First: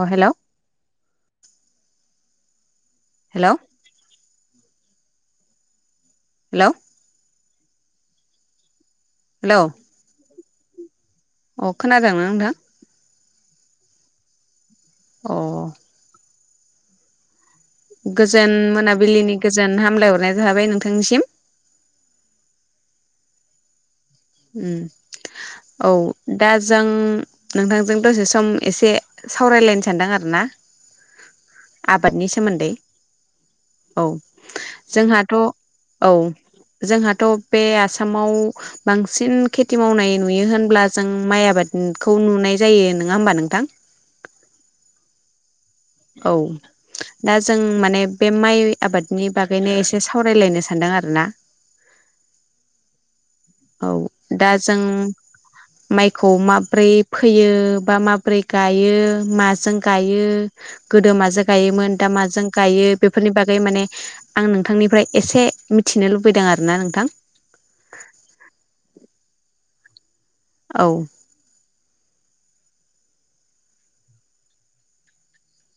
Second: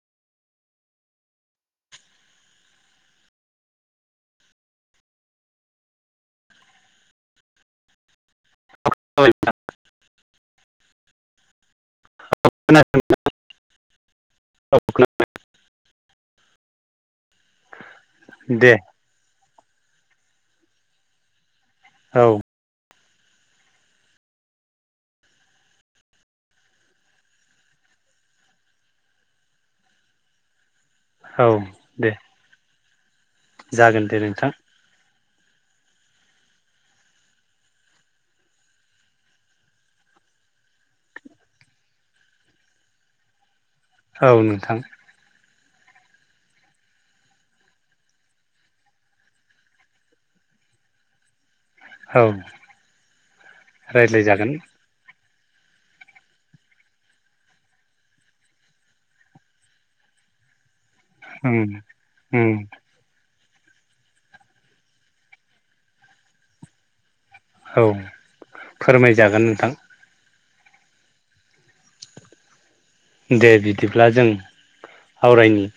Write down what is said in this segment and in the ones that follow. अ hello hello hello hello अ खोनादोंना नोंथां औ अ गोजोन दे मोनाबिलिनि गोजोन हामलायहरनाय थाबाय नोंथांनिसिम औ अम औ दा जों नोंथांजों दसे सम एसे सावरायलायनो सानदों आरो ना औ दे आबादनि सोमोन्दै औ जागोन दे नोंथां जोंहा थ औ जोंहाथ बे आसामाव बांसिन खेथि मावनाय नुयो होनब्ला जों माइ आबादखौ नुनाय जायो नङा होमबा नोंथां। औ नोंथां। औ दा जों माने बे माइ आबादनि बागैनो एसे सावरायलायनो सानदों आरो ना औ औ रायज्लायजागोन दाजों माइखौ माबोरै फोयो बा माबोरै गायो माजों गायो गोदो माजों उम गायोमोन दा माजों उम गायो बेफोरनि बागै बे माने आं नोंथांनिफ्राय एसे मिथिनो लुबैदों आरो ना नोंथां। औ फोरमायजागोन नोंथां। औ दे बिदिब्ला जों आवरायनि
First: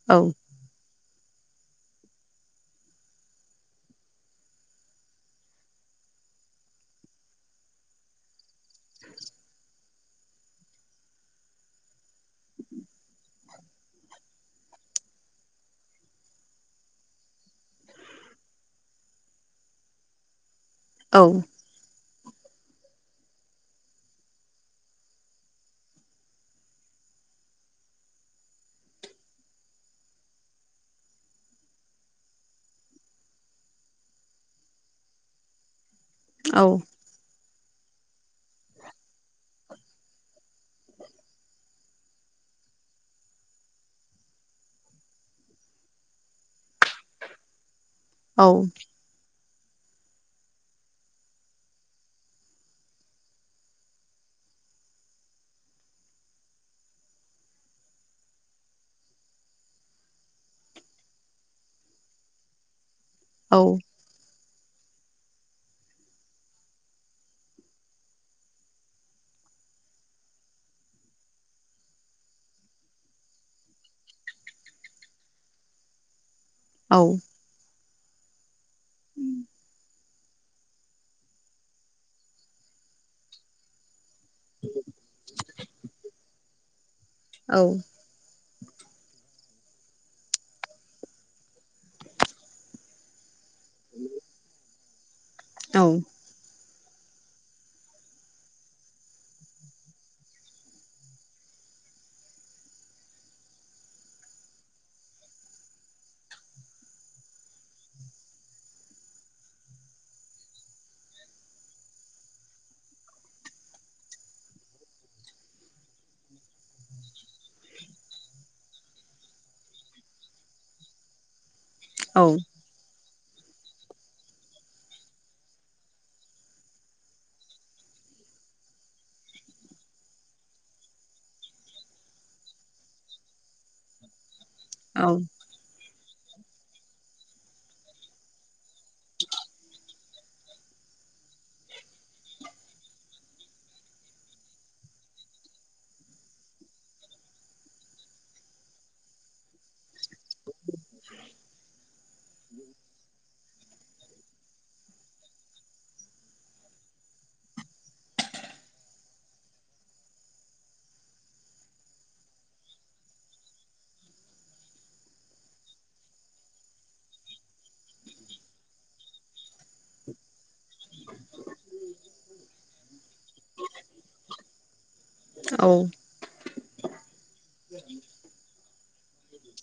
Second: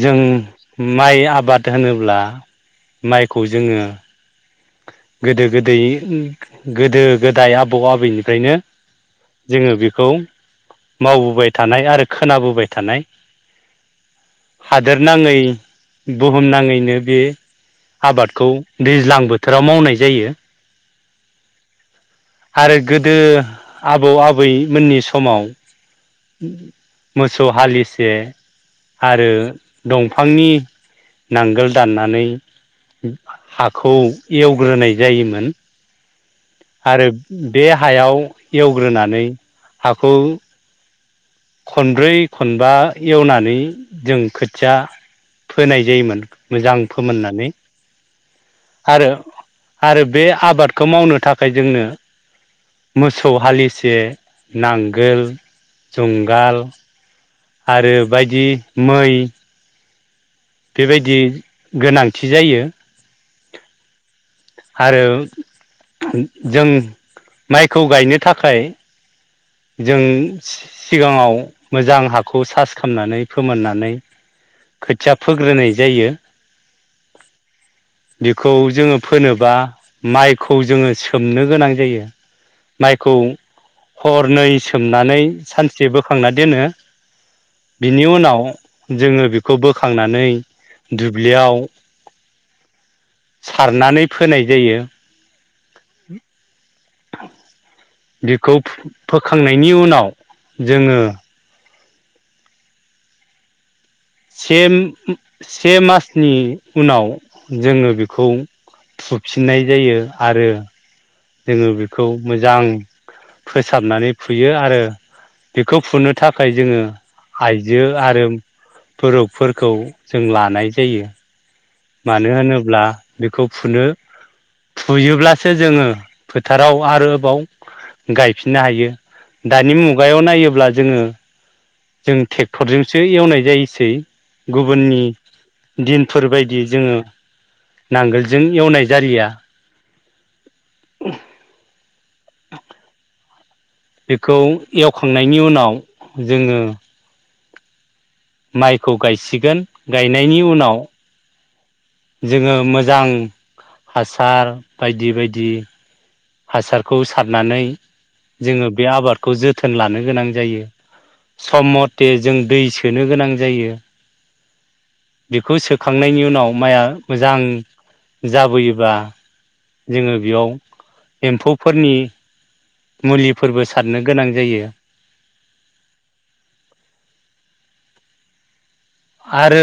जों औ अम माइ आबाद होनोब्ला माइखौ जोङो गोदो गोदै गोदो गोदाय आबौ आबैनिफ्रायनो जोङो बेखौ मावबोबाय थानाय आरो खोनाबोबाय थानाय हादोर नाङै बुहुम नाङैनो बे आबादखौ दैज्लांबोथ बोथोराव मावनाय जायो औ आरो गोदो आबौ आबैमोननि समाव मोसौ हालिसे आरो दंफांनि नांगोल दाननानै हाखौ एवग्रोनाय जायोमोन औ आरो बे हायाव एवग्रोनानै हाखौ खनब्रै खनबा एवनानै जों खोथिया फोनाय जायोमोन मोजां फोमोननानै औ आरो आरो बे आबादखौ मावनो थाखाय जोंनो मोसौ हालिसे नांगोल जुंगाल आरो बायदि मै बेबायदि गोनांथि जायो औ आरो जों माइखौ गायनो थाखाय जों सिगाङाव मोजां हाखौ सास खालामनानै फोमोननानै खोथिया फोग्रोनाय जायो। औ बेखौ जोङो फोनोबा माइखौ जोङो सोमनो गोनां जायो माइखौ हरनै सोमनानै सानसे बोखांना दोनो औ बिनि उनाव जोङो बेखौबो खांनानै दुब्लियाव सारनानै फोनाय जायो औ। बेखौ फोखांनायनि उनाव जोङो सेम से मासनि उनाव जोङो बेखौ फुफिननाय जायो आरो जोङो बेखौ मोजां फोसाबनानै फुयो आरो बेखौ फुनो थाखाय जोङो आइजो आरो बर'फोरखौ जों लानाय जायो। मानो होनोब्ला बेखौ फुनो फुयोब्लासो जोङो फोथाराव आरोबाव गायफिननो हायो दानि मुगायाव नायोब्ला जोङो जों ट्रेक्टरजोंसो एवनाय जायोसै। गुबुननि औ दिन फोरबायदि जोङो नांगोलजों एवनाय जालिया उम बेखौ एवखांनायनि उनाव जोङो माइखौ गायसिगोन गायनायनि उनाव जोङो मोजां हासार बायदि बायदि हासारखौ सारनानै जोङो बे आबादखौ जोथोन लानो गोनां जायो सम मथे जों दै सोनो गोनां जायो बेखौ सोखांनायनि उनाव माइया मोजां जाबोयोबा जोङो बेयाव एम्फौफोरनि मुलिफोरबो सारनो गोनां जायो। औ आरो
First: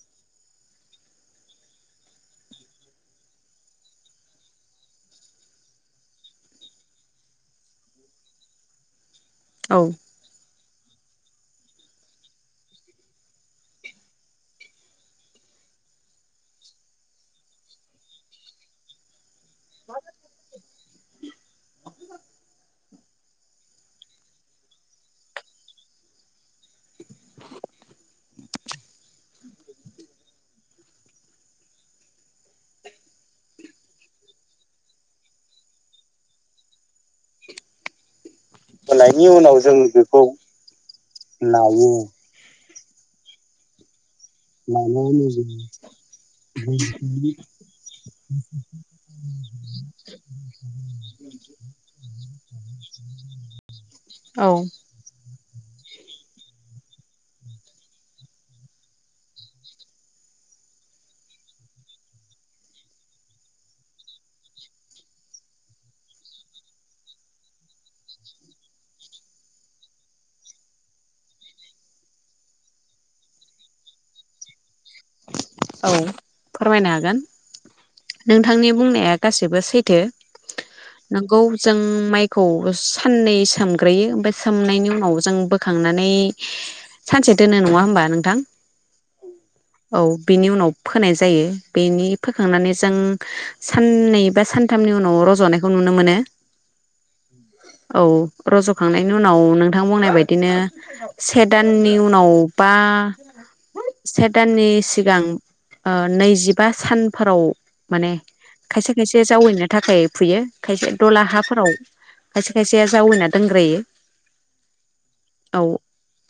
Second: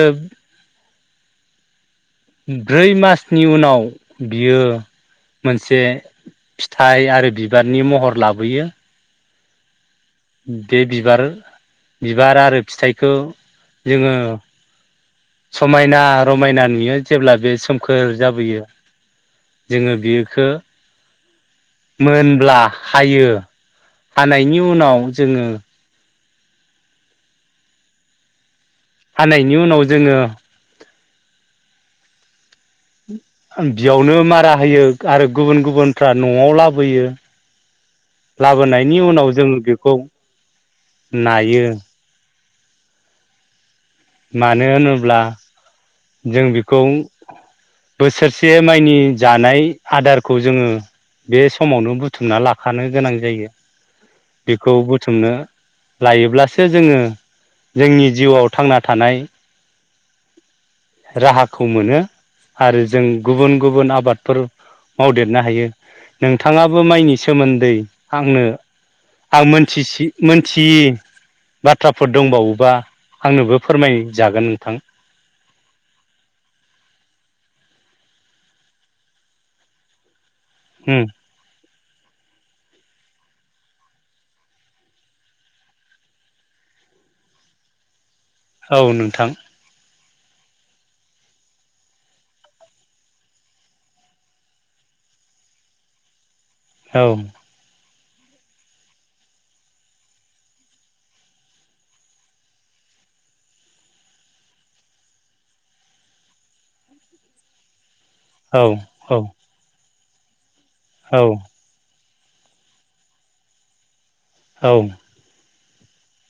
ब्रै मासनि उनाव बियो मोनसे फिथाइ आरो बिबारनि महर लाबोयो औ । बे बिबार-बिबार आरो फिथाइखौ जोङो समायना रमायना नुयो जेब्ला बे सोमखोर जाबोयो । जोङो बेखो मोनब्ला हायो हानायनि उनाव जोङो हानायनि उनाव जोङो बियावनो मारा होयो आरो गुबुन गुबुनफ्रा न'आव लाबोयो । लाबोनायनि उनाव जों बेखौ नायो । मानो होनोब्ला नानानै जों जों बेखौ बोसोरसे माइनि जानाय आदारखौ जोङो बे समावनो बुथुमना लाखानो गोनां जायो औ बेखौ बुथुमनो लायोब्लासो जोङो जोंनि जिउआव थांना थानाय राहाखौ मोनो आरो जों गुबुन गुबुन आबादफोर मावदेरनो हायो नोंथाङाबो माइनि सोमोन्दै आंनो आं मोनथिसि मोनथियै बाथ्राफोर दंबावोबा आंनोबो फोरमायजागोन नोंथां । औ फोरमायनो हागोन नोंथांनि बुंनाया गासिबो सैथो । उम नंगौ ‌ जों माइखौ साननै सोमग्रोयो ओमफ्राय सोमनायनि उनाव जों बोखांनानै सानसे दोनो नङा होमबा नों औ नोंथां । औ बेनि उनाव फोनाय जायो बेनि फोखांनानै जों साननै बा सानथामनि उनाव रज'नायखौ नुनो मोनो । औ । औ रज'खांनायनि उनाव नोंथां बुंनाय बायदिनो से दाननि उनाव बा से दाननि सिगां ओ नैजिबा सानफोराव माने औ खायसे औ खायसे जावैनो थाखाय फुयो । खायसे दला औ हाफोराव खायसे खायसेया जावैना दोनग्रायो । औ । औ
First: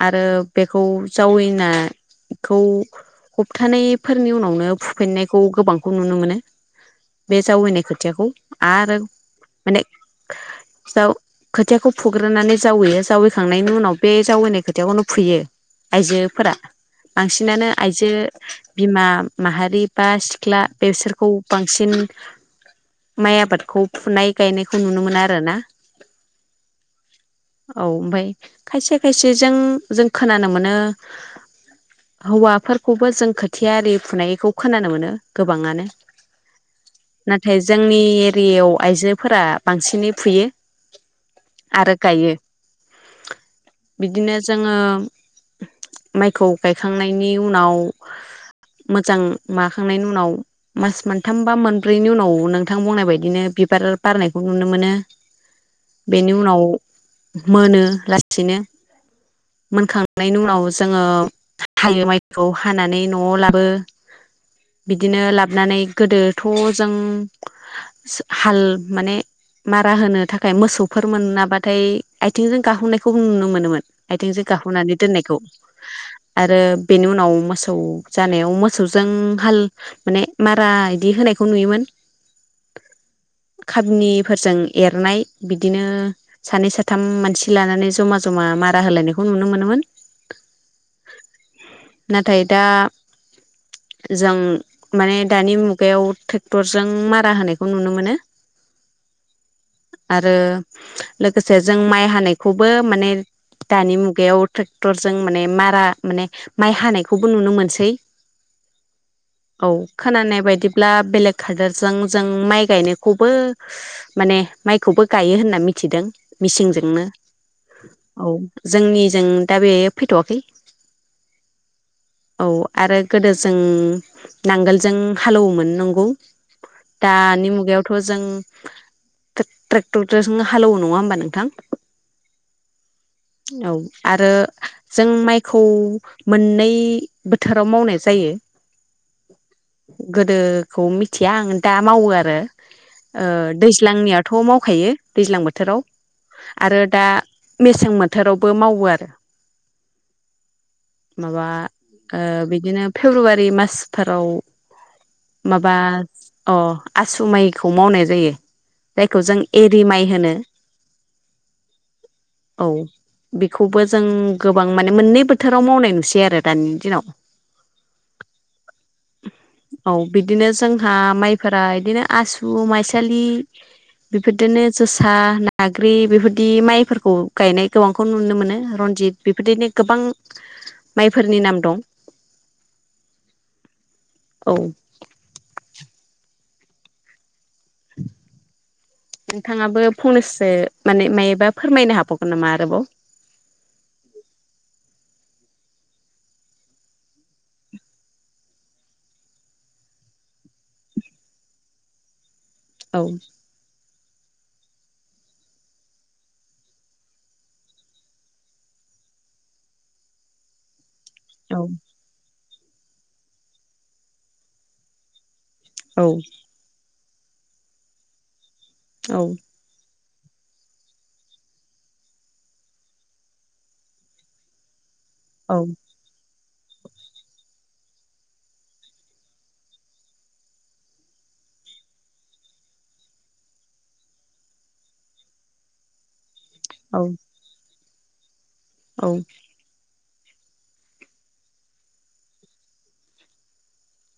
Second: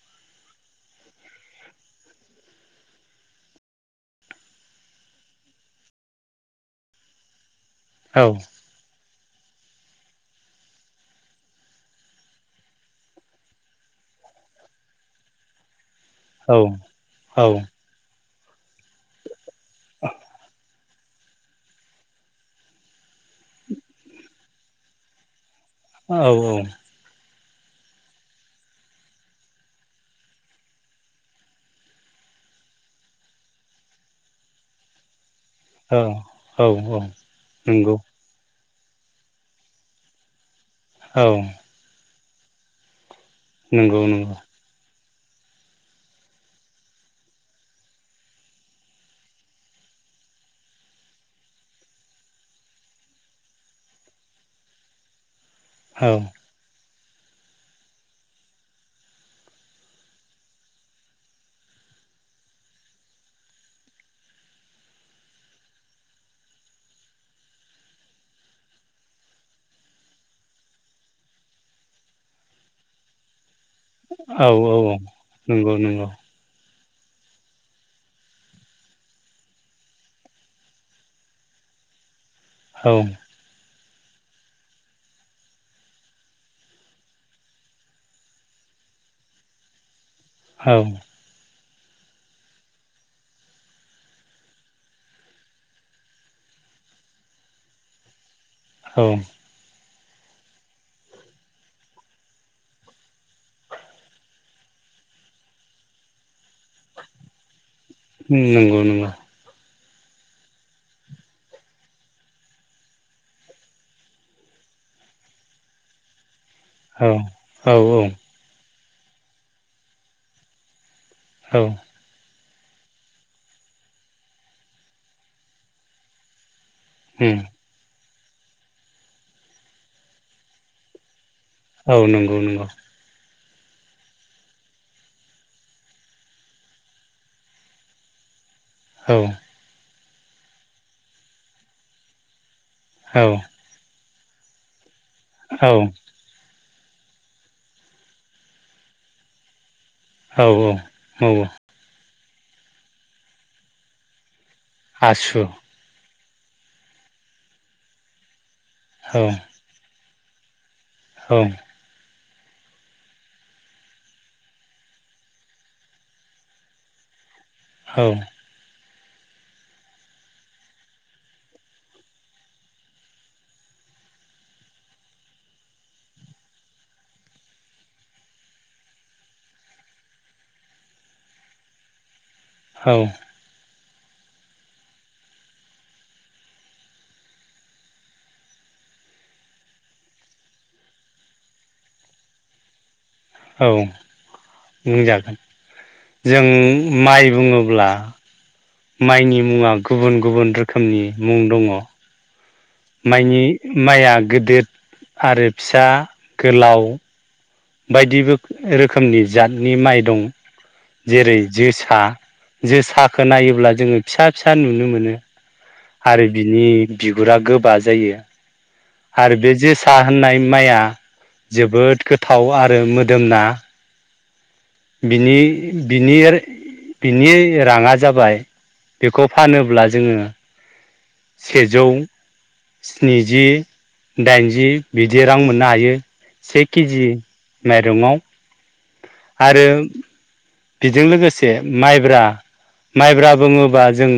आरो बेखौ जावैनाखौ हप्थानायफोरनि उनावनो फुफिननायखौ गोबांखौ नुनो मोनो बे जावैनाय खोथियाखौ औ आरो माने जाव खोथियाखौ फुग्रोनानै जावैयो जावैखांनायनि उनाव बे जावैनाय खोथियाखौनो फुयो । आयजोफोरा औ औ बांसिनानो आयज ओ बिमा माहारि बा सिख्ला बेसोरखौ बांसिन माइ आबादखौ फुनाय गायनायखौ नुनो मोनो आरो ना । औ औ । औ ओमफाय खायसे खायसेजों जों खोनानो मोनो हौवाफोर खौबो जों खोथिया आरि फुनायखौ खोनानो मोनो । गोबाङानो औ औ औ नाथाय नंगौ जोंनि एरियायाव आइजोफोरा बांसिनै फुयो । औ गायो नंगौ बिदिनो नंगौ जोङो माइखौ गायखांनायनि उनाव मोजां माखांनायनि उनाव मास मोनथाम बा मोनब्रैनि उनाव नोंथां बुंनाय बायदिनो बिबार बारनायखौ नुनो मोनो। औ बेनि उनाव मोनो लासैनो मोनखांनायनि उनाव जोङो हायो माइ खौ हानानै न'आव लाबो बिदिनो लाबोनानै गोदोथ' जों हाल माने मारा होनो थाखाय मोसौफोर मोनाबाथाय आथिंजों गाहोननायखौ नुनो मोनोमोन। आथिंजों औ औ औ गाखोनानै दोननायखौ नंगौ नंगौ आरो बेनि उनाव मोसौ जानायाव मोसौजों हाल माने मारा इदि होनायखौ नुयोमोन। औ खाबनिफोरजों एरनाय बिदिनो सानै साथाम मानसि लानानै जमा जमा मारा होलायनायखौ नुनो मोनोमोन। औ नाथाय दा जों माने दानि मुगायाव ट्रेक्टरजों मारा होनायखौ नुनो मोनो। औ आरो लोगोसे जों माइ हानायखौबो माने दानि मुगायाव ट्रेक्टरजों माने मारा माने माइ हानायखौबो नुनो मोनसै नंगौ नंगौ औ। खोनानाय बायदिब्ला बेलेग हादोरजों जों माइ गायनायखौबो माने माइखौबो गायो होनना मिथिदों। मिसिंजोंनो औ औ औ। जोंनिजों दा बे फैथवाखै । औ औ आरो गोदो जों नांगोलजों हालौवोमोन नंगौ। दानि मुगायावथ जों ट्रेक ट्रेक्टरजों हालौवो नङा होमबा नोंथां? औ नंगौ नंगौ। औ आरो जों माइखौ मोननै बोथोराव मावनाय जायो। औ गोदोखौ मिथिया आं दा मावो आरो। ओ दैज्लांनिया थ मावखायो। दैज्लां औ बोथोराव आरो दा मेसें बोथोरावबो मावो आरो। औ औ औ माबा औ। ओ बिदिनो फेब्रुवारि मासफोराव आसु माबा अ आसु माइखौ मावनाय जायो। औ जायखौ जों एरि माइ होनो। औ औ बेखौबो जों गोबां माने मोननै बोथ बोथोराव मावनाय नुसै आरो दानि दिनाव। औ औ बिदिनो जोंहा माइफोरा इदिनो आसु माइसालि बेफोरदिनो जोसा नाग्रि बेफोरदि माइफोरखौ गायनाय गोबांखौ नुनो मोनो रनजित बेफोरदिनो गोबां माइफोरनि नाम दं। औ औ नोंथाङाबो फंनैसो माने मायोबा फोरमायनो हाबावगोन नामा आरोबाव? औ बुंजागोन जों माइ बुङोब्ला माइनि मुङा गुबुन गुबुन रोखोमनि मुं दङ। औ माइनि माइया गेदेद आरो फिसा गोलाव बायदि रोखम रोखोमनि जातनि माइ दं जेरै औ जोसा जोसाखौ नायोब्ला जोङो फिसा फिसा नुनो मोनो औ आरो बिनि बिगुरा गोबा जायो औ आरो बेे सा होननाय माइया जोबोद गोथाव गोथाव आरो मोदोमना बिनि औ बिनि आरो बिनि राङा जाबाय बेखौ फानोब्ला जोङो सेजौ स्निजि दाइनजि बिदि रां मोननो हायो। सेखिजि औ माइरङाव औ आरो बेजों लोगोसे माइब्रा माइब्रा बुङोबा जों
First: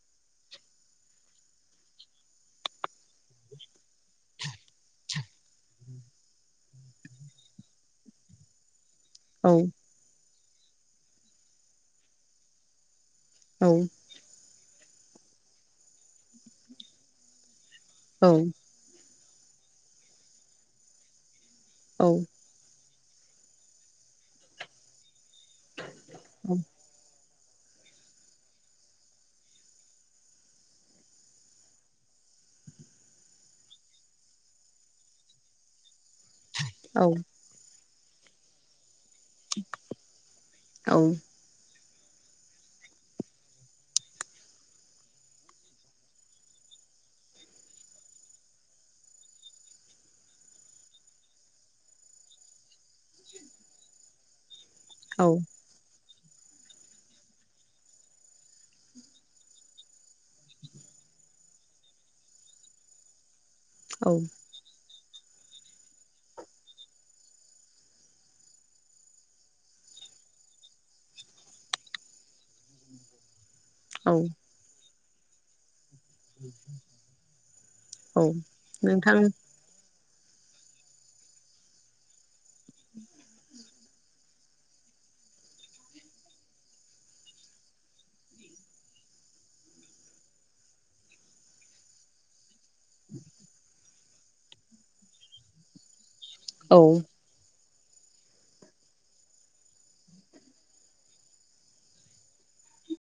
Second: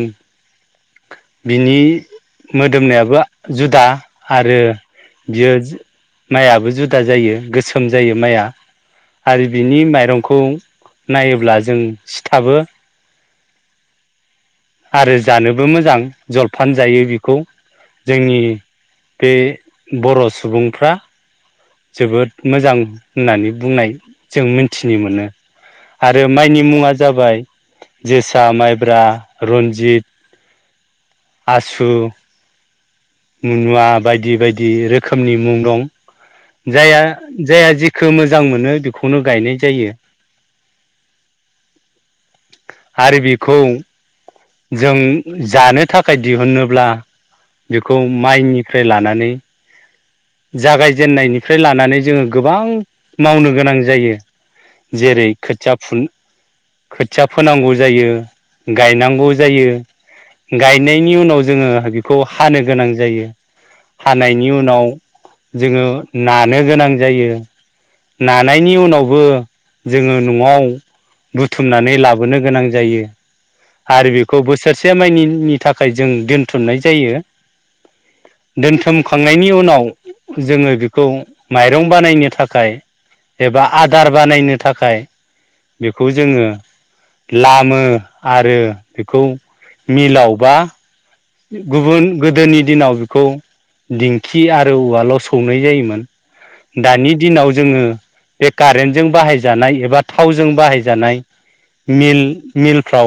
बिनि मोदोमनायाबो जुदा आरो बियो माइयाबो जुदा जायो गोसोम जायो माइआ‌ आरो बिनि औ माइरंखौ नायोब्ला जों सिथाबो औ आरो जानोबो मोजां जलफान जायो बेखौ औ जोंनि बे बर' सुबुंफ्रा जोबोद मोजां होननानै बुंनाय जों मिथिनो मोनो। आरो माइनि मुङा जाबाय जोसा माइब्रा रन्जित आसु मनुवा बायदि बायदि रोखोमनि मुं दं जाया जाहा जि मोजां मोनो खौनो गायनाय जायो आरो बेखौ जों जानो थाखाय दिहुनोब्ला बेखौ माइनिफ्राय लानानै जागायजेननायनिफ्राय लानानै जोङो गोबां मावनो गोनां जायो जेरै खोथिया फुन खोथिया फोनांगौ जायो गायनांगौ जायो गायनायनि उनाव जोङो बेखौ हानो गोनां जायो औ हानायनि उनाव जोङो नानो गोनां जायो नानायनि उनावबो जोङो न'आव बुथुमनानै लाबोनो गोनां जायो आरो औ बेखौ बोसोरसे से माइनिनि थाखाय थाखाय जों दोनथुमनाय जायो औ नोंथां दोनथुमखांनायनि उनाव जोङो बेखौ माइरं बानायनो थाखाय एबा आदार बानायनो थाखाय बेखौ जोङो लामो आरो बेखौ मिलाव बा गुबुन गोदोनि दिनाव बेखौ दिंखि आरो औवाल' सौनाय जायोमोन औ दानि दिनाव जोङो बे कारेन्टजों बाहायजानाय एबा थावजों बाहायजानाय मिल मिलफ्राव